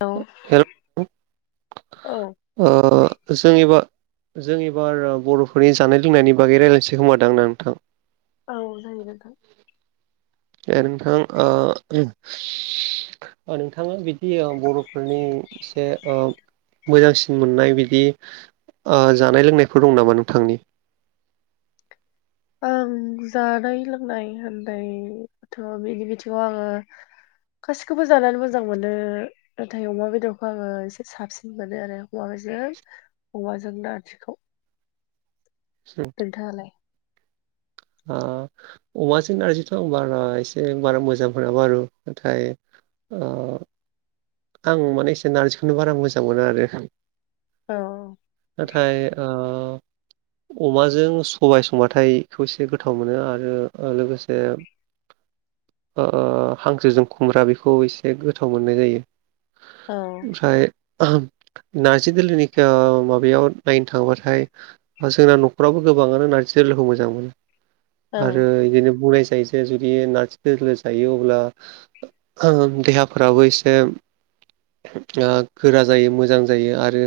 औ हेल' औ ओ जोंनिबा जों एबार ओ बर'फोरनि जानाय लोंनायनि बागै रायलायनोसै खोमादां ना नोंथां औ जायो नोंथां ए ओ नोंथां ओ ओ नोंथाङा बिदि बर'फोरनि से ओ मोजांसिन मोननाय बिदि ओ जानाय लोंनायफोर दं नामा नोंथांनि आं जानाय लोंनाय होननायथ' बिनि बिथिङाव आङो गासिखौबो जानानै मोजां मोनो नाथाय अमा बेदरखौ आङो एसे साबसिन मोनो आरो अमाजों औवाजोंनो आथिखौ से नोंथाङालाय ओ अमाजों नारजिथ'बारा एसे बारा मोजां मोना बारु नाथाय [unintelligible] आं माने एसे नारजिखौनो बारा मोजां मोनो आरो औ नाथाय ओ अमाजों सबाय संबाथाय खौ एसे गोथाव मोनो आरो लोगोसे [unintelligible] ओ हांसोजों खुमब्रा बेखौ एसे गोथाव मोननाय जायो औ ओमफ्राय नारजि दोलोनि ओ माबायाव नायनो थाङोबाथाय जोंना न'खराबो गोबाङानो नारजि दोलोखौ मोजां मोनो औ आरो बिदिनो बुंनाय जायो एसे जुदि नारजि दोलो जायो अब्ला देहाफोराबो एसे ओ गोरा जायो मोजां जायो आरो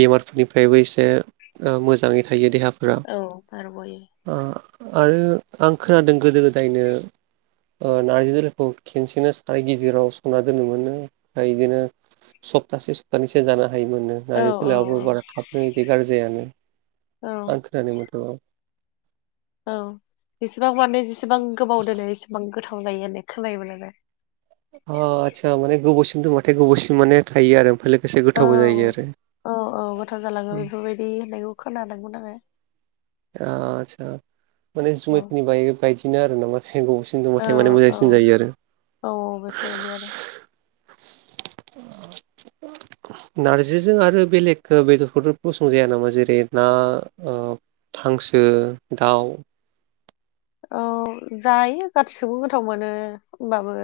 बेमारफोरनिफ्रायबो एसे ओ मोजाङै थायो देहा औ बारगयो। ओ आरो आं खोनादों गोदो गोदायनो ओ नारजि दोलोखौ खेनसेनो साराय गिदिराव संना दोनोमोननो। ओमफ्राय बिदिनो सप्तासे सप्तानैसो जानो हायोमोननो। औ नारजि दोलोयावबो बारा थाबनो बिदि गारजि जाया ना औ आं खोनादों मोनथ। औ जसेबां माने जेसेबां गोबाव दोनो एसेबां गोथाव जायो होननाय खोनायोमोन [unintelligible] ओ आदसा माने गोबावसिम दोनबाथाय गोबावसिम माने थायो आरो लोगोसे औ गोथावबो जायो आरो औ औ गोथाव जालाङो बेफोरबायदि होननायखौ खोनादोंमोन आङो। आतसा माने औ जुमायफोरनि बाय बायदिनो आरो [unintelligible] दंबाथाय माने औ औ मोजांसिन जायो आरो। औ बेफोरबायदि आरो [unintelligible] नार्जिजों आरो बेलेग बेदरफोर गसं जाया नामा जेरै ना ओ हांसो दाउ औ जायो गासिखौबो गोथाव मोनो होनबाबो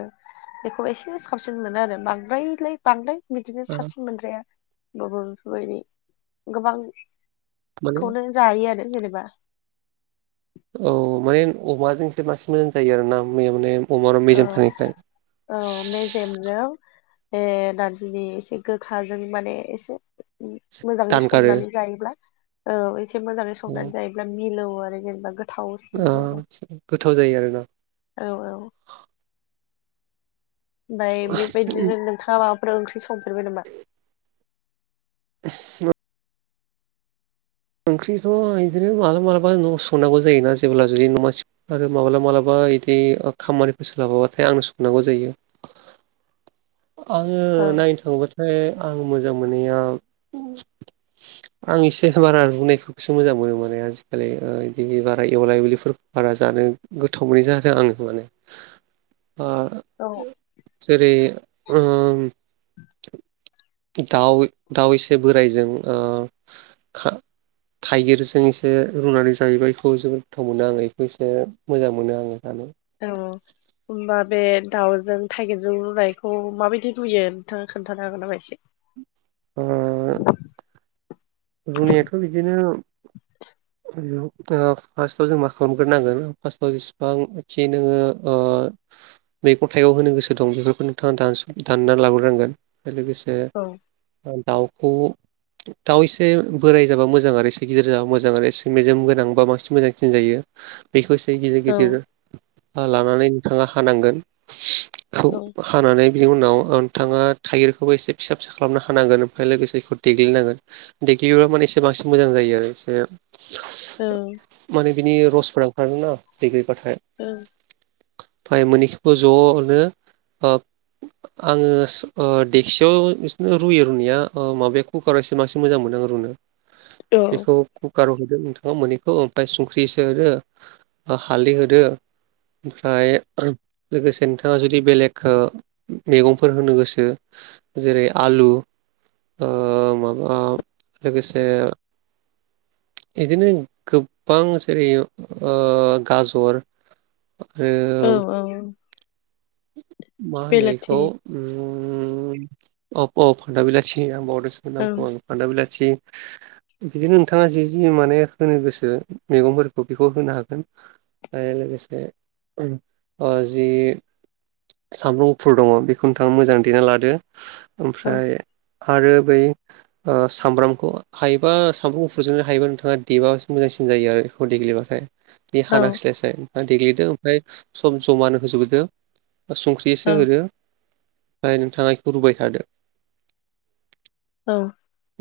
बेखौ एसे साबसिन मोनो आरो बांद्रायलाय बांद्राय। बिदिनो साबसिन मोनद्राया होमबाबो बेफोरबायदि गोबां माने खौनो जायो आरो जेनेबा औ माने अमाजोंसो बांसिन मोजां जायो आरो ना मैया माने अमानाव मेजेम थानायखाय जेमजों ए नारजिनि एसे गोखाजों माने एसे मोजाङै दानगारो संनानै जायोब्ला औ एसे मोजाङै संनानै जायोब्ला मिलौ आरो जेनेबा गो ओ गोथाव जायो आरोना। औ औ। ओमफ्राय बेबायदिनो नोंथाङा माबाफोर ओंख्रि संफेरबाय नामा। [unintelligible] ओंख्रिखौ बिदिनो मालाबा मालाबा न'आव संनांगौ जायोना जेब्ला जुदि न' मा आरो मालाबा मालाबा इदि खामानिफोर सोलाबाबाथाय आंनो संनांगौ जायो। [inaudible] आङो औ नायनो [unintelligible] ओमफ्राय आं मोजां मोननाया आं एसे बारा रुनायखौफोरखौसो मोजां मोनो माने आजिखालि बिदि बारा एवला एवलिफोरखौ बारा जानो गोथाव मोनै जादों [unintelligible] [inaudible] ओ औ। जेरै [unintelligible] दाउ दाउ एसे बोराइजों ओ खा थाइगिरजों एसे रुनानै जायोबा इखौ जोबोद गोथाव मोनो आङो बेखौ एसे मोजां मोनो आङो जानो। औ। होमबा बे दाउजों थाइगिरजों रुनायखौ माबायदि रुयो नोंथाङा खोन्थानो हागोन नामा एसे। [inaudible] जोंनियाथ' बिदिनो [inaudible] ओ फार्स्टआव जों मा खालामग्रोनांगोन फार्स्टआव जेसेबांखि नोङो ओ मैगं थाइगं होनो गोसो दं बेफोरखौ नोंथाङा द दानना लाब्रोनांगोन। लोगोसे औ दाउखौ दाउसे एसे बोराय जाबा मोजां आरो एसे गिदिर जाबा मोजां आरो एसे मेजम गोनांबा बांसिन मोजांसिन जायो। बेखौ एसे गिदिर औ गिदिर लानानै नोंथाङा हानांगोन, औ [unintelligible] हानानै बिनि उनाव नोंथाङा थाइगिरखौबो एसे फिसा फिसा खालामनो हानांगोन ओमफ्राय लोगोसे बेखौ देग्लिनांगोन, देग्लिब्ला माने एसे बांसिन मोजां जायो आरो एसे औ माने बिनि रसफोरा ओंखारगोना देग्लिबाथाय [unintelligible] ओमफाय मोनैखौबो ज'नो ओ आङो ओ देक्सियाव एसे रुयो रुनाया ओ माबाया कुकारावसो बांसिन मोजां मोनो, नों रुनो बेखौ कुकाराव रुदो नोंथाङा मोनैखौ ओमफ्राय संख्रि एसे होदो। हालदै होदो ओमफ्राय लोगोसे नोंथाङा जुदि बेलेग ओ मैगंफोर होनो गोसो जेरै आलु, ओ माबा लोगोसे, इदिनो गोबां जेरै ओ गाजर औ आरो औ मा होनो इखौ बेलाथि उम अ अ फान्थाव बिलाटिसो आं बावदोंसो। औ [unintelligible] फान्थाव बिलाटि, बिदिनो नोंथाङा जि जि माने होनो गोसो मैगंफोरखौ बेखौ होनो हागोन, आरो लोगोसे ओ जि सामब्राम गुफुर दङ बेखौ नोंथाङा मोजां देना लादो औ ओमफ्राय आरो बै, ओ सामब्रामखौ हायोबा सामब्रामखौ गुफुरजोंनो हायोबा नोंथाङा देबा मोजांसिन जायो आरो बेखौ देग्लिबाथाय। बे औ हानांस्लायस्लाय देग्लिदो ओमफ्राय सब जमानो होजोबबोदों, संख्रिसो औ होदो नाय नोंथां रुबाय थादो, औ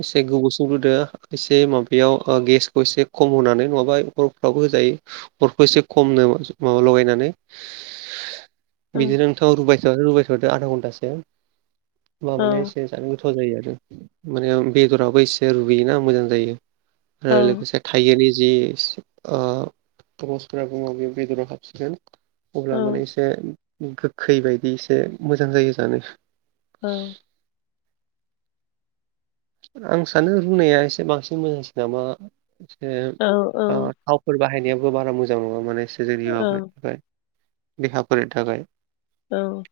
एसे गोबावसो रुदो, एसे माबायाव गेसखौ एसे खम होनानै नङाबा हरफ्राबो होजायो। हरखौ एसे खमनो माबा लगायनानै, औ बिदिनोथ' रुबायथादो रुबायथादो आधा घन्टासो औ माबानाय एसे, जानो गोथाव जायो आरो माने बेदराबो एसे रुगैयोना मोजां जायो औ आरो लोगोसे, थाइगिरनि जि ओ बसफोरा बुङो बे बेदराव हाबसिगोन, औ अब्ला माने एसे गोखै बायदि एसे मोजां जायो जानो, औ आं सानो रुनाया एसे बांसिन मोजांसिन नामा एसे औ थाव फोर बाहायनायाबो बारा मोजां नङा माने सोर जोंनि माबानि थाखाय देहाफोरनि थाखाय, औ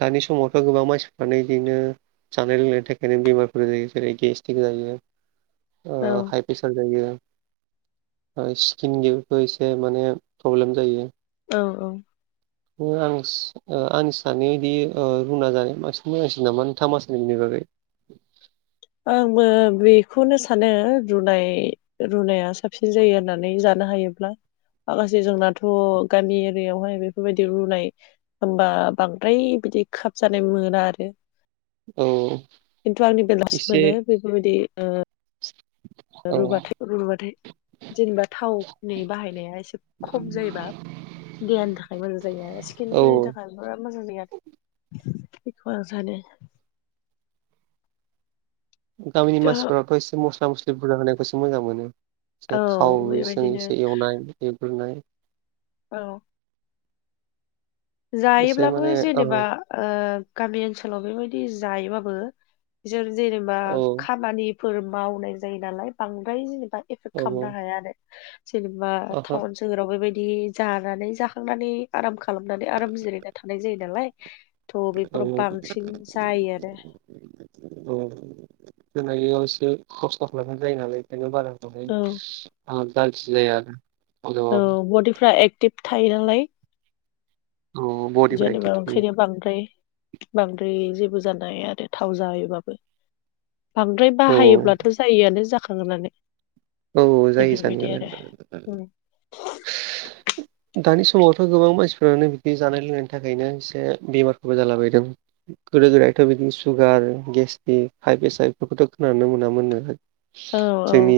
दानि समावथ' गोबां मानसिफ्रानो बिदिनो जानाय लोंनायनि थाखायनो बेमार, जेरै गेस्टिक जायो ओ औ प्रेसार जायो स्किन गेबो एसे माने प्रब्लेम जायो। औ औ आं आंसानोदि ओ रुना जानाय बांसिन मोजांसिन नामा थामासनिनि बागै, आंबो बेखौनो सानो रुनाय रुनाया साबसिन जायो आरो होननानै जानो हायोब्ला आगासे जोंनाथ' गामि एरियायावहाय बेफोरबायदि रुनाय, होमबा बांद्राय बिदि खाब जानाय मोना आरो औ खिन्थु आंनि बेलासि एसे मानो बेफोरबायदि ओ, औ रुबाथाय रुबाथाय जेनेबा थावनि बाहायनाया एसे खम जायोबा, देहानि थाखाय मोजां जायो आरो औ स्किनफोरनि थाखाय, [unintelligible] बिखौ आं साननो, गामिनि मानसिफोरथ' एसे मस्ला मस्लि बुरजा होनायखौसो मोजां मोनो, एसे औ बेबायदिनो थावजोंसो एवनाय एवग्रोनाय, औ एसे जायोब्लाबो माने ओ जेनेबा ओ गामि ओनसोलाव बेबायदि जायोबाबो बिसोर जेनेबा औ खामानि फोर मावनाय जायो नालाय बांद्राय जेनेबा एफेक्ट खालामनो औ हाया आरो। जेनेबा ओहो टाउन सोहोराव बेबायदि जानानै जाखांनानै आराम खालाम नानै आराम जिरायना थानाय जायो नालाय थ' औ बेफोराव बांसिन जायो आरो। औ होनायाव एसे खस्थ' खालामनाय जायो नालाय औ [unintelligible] औ अब्लाबो बडिफ्रा एक्टिभ थायो नालाय। औ बडिफोरा एक्टिभ जेनेबा थायो ओंखायनो बांद्राय बांद्राय जेबो जानो हाया आरो थाव जायोबाबो। बांद्राय औ बाहायोब्लाथ' जायोआनो जाखागोनानो। औ जायो जानायालाय [unintelligible] [inaudible] दानि समावथ' गोबां मानसिफोरानो बिदि जानाय लोंनायनि थाखायनो एसे बेमारफोरबो जालाबायदों। गोदो गोदायथ' बिदिनो सुगार गेस्टिक हाय पेसाय बेफोरखौथ' खोनानो मोनामोननो। औ औ जोंनि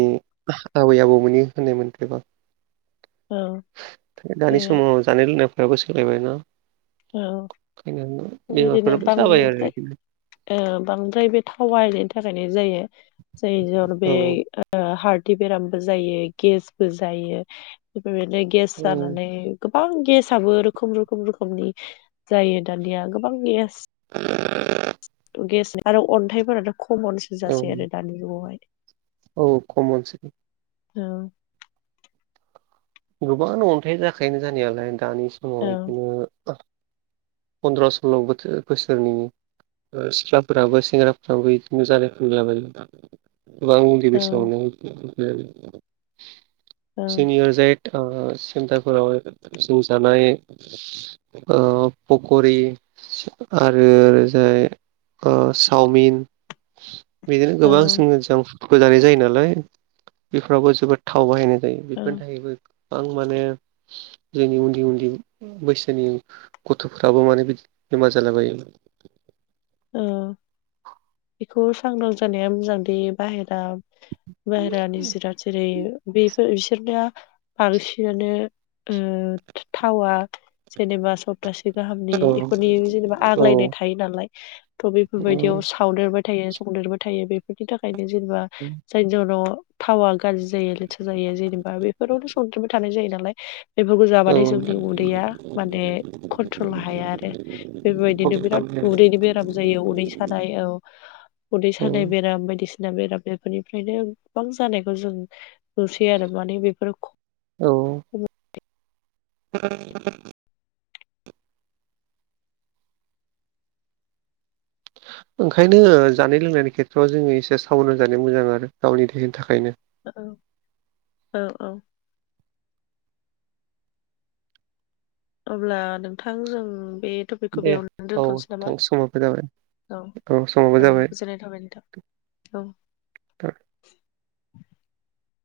आबै आबौमोननि होननाय मोनथेबा। औ दानि बे समाव जानाय लोंनायफ्राबो सोलायबाय ना। औ ओंखायनो बेबायदिनो बेमारफोराबो जाबाय आरो बांद्राय बिदिनो। ओ बांद्राय बे थावा बाहानायनि थाखायनो जायो जाय जर औ बे ओ हार्टनि बेरामबो जायो गेसबो जायो बेफोरबायदिनो गेस औ जानानै गोबां गेसआबो रोखोम रोखोम रोखोमनि जायो दानिया गोबां गेस [inaudible] गेस आरो अन्थाइफोराथ' खमनसो औ जासै आरो दानि जुगावहाय। औ खमनसै। औ गोबांयानो अन्थाइ जाखायोनो जानायालाय दानि समाव औ बिदिनो फन्द्र' सल्ल बोथोर -बोसोरनि ओ सिख्लाफोराबो सेंग्राफ्राबो बिदिनो जानायफैलाबायो। गोबां उन्दै औ बैसोआवनो औ जनियर [unintelligible] जाय ओ सेन्टारफोराव जों जानाय ओ पकरि आरो ओजाय ओ सावमिन बिदिनो औ गोबां जोङो जां फुडखौ जानाय जायो नालाय बेफोरावबो जोबोद थाव बाहायनाय जायो। औ बेफोरनि थाखायबो गोबां माने जोंनि उन्दै उन्दै बैसोनि गथ'फोराबो माने बिदि बेमार जाला बायोमोन ओ बेखौ सांग्रां जानाया मोजांदि बाहेरा बाहेरानि जिराद जेरै बेफोर बिसोरनिया बांसिनानो ओ थावा जेनेबा सब थासे गाहामनि औ इफोरनि जेनेबा औ आग्लायनाय थायो नालाय। थ' औ बेफोरबायदियाव सावदेरबाय थायो संदेरबाय थायो बेफोरनि थाखायनो जेनेबा उम जायनि जाउनाव थावा गाज्रि जायो लेथ्रा जायो जेनेबा बेफोरावनो संद्रिबो थानाय जायो नालाय बेफोरखौ जाबाथाइ जोंनि औ उदैया माने कन्ट्रल हाया आरो। बेफोरबायदिनो बिराद उदैनि बेराम जायो उदै सानाय औ उदै सानाय बेराम बायदिसिना बेराम बेफोरनिफ्रायनो गोबां जानायखौ जों नुसै आरो माने बेफोर ख औ [inaudible] ओंखायनो जानाय लोंनायनि खेथ्रआव जोङो एसे साबध जानाय मोजां आरो गावनि देहानि थाखायनो। औ औ औ औ अब्ला नोंथां जों बे थफिखो बेखौ दे बेयावनानै औ दोनथ'नोसै नामा? नोंथां समाबो जाबाय औ समाबो औ जाबाय। गोजोननाय थाबाय नोथा औ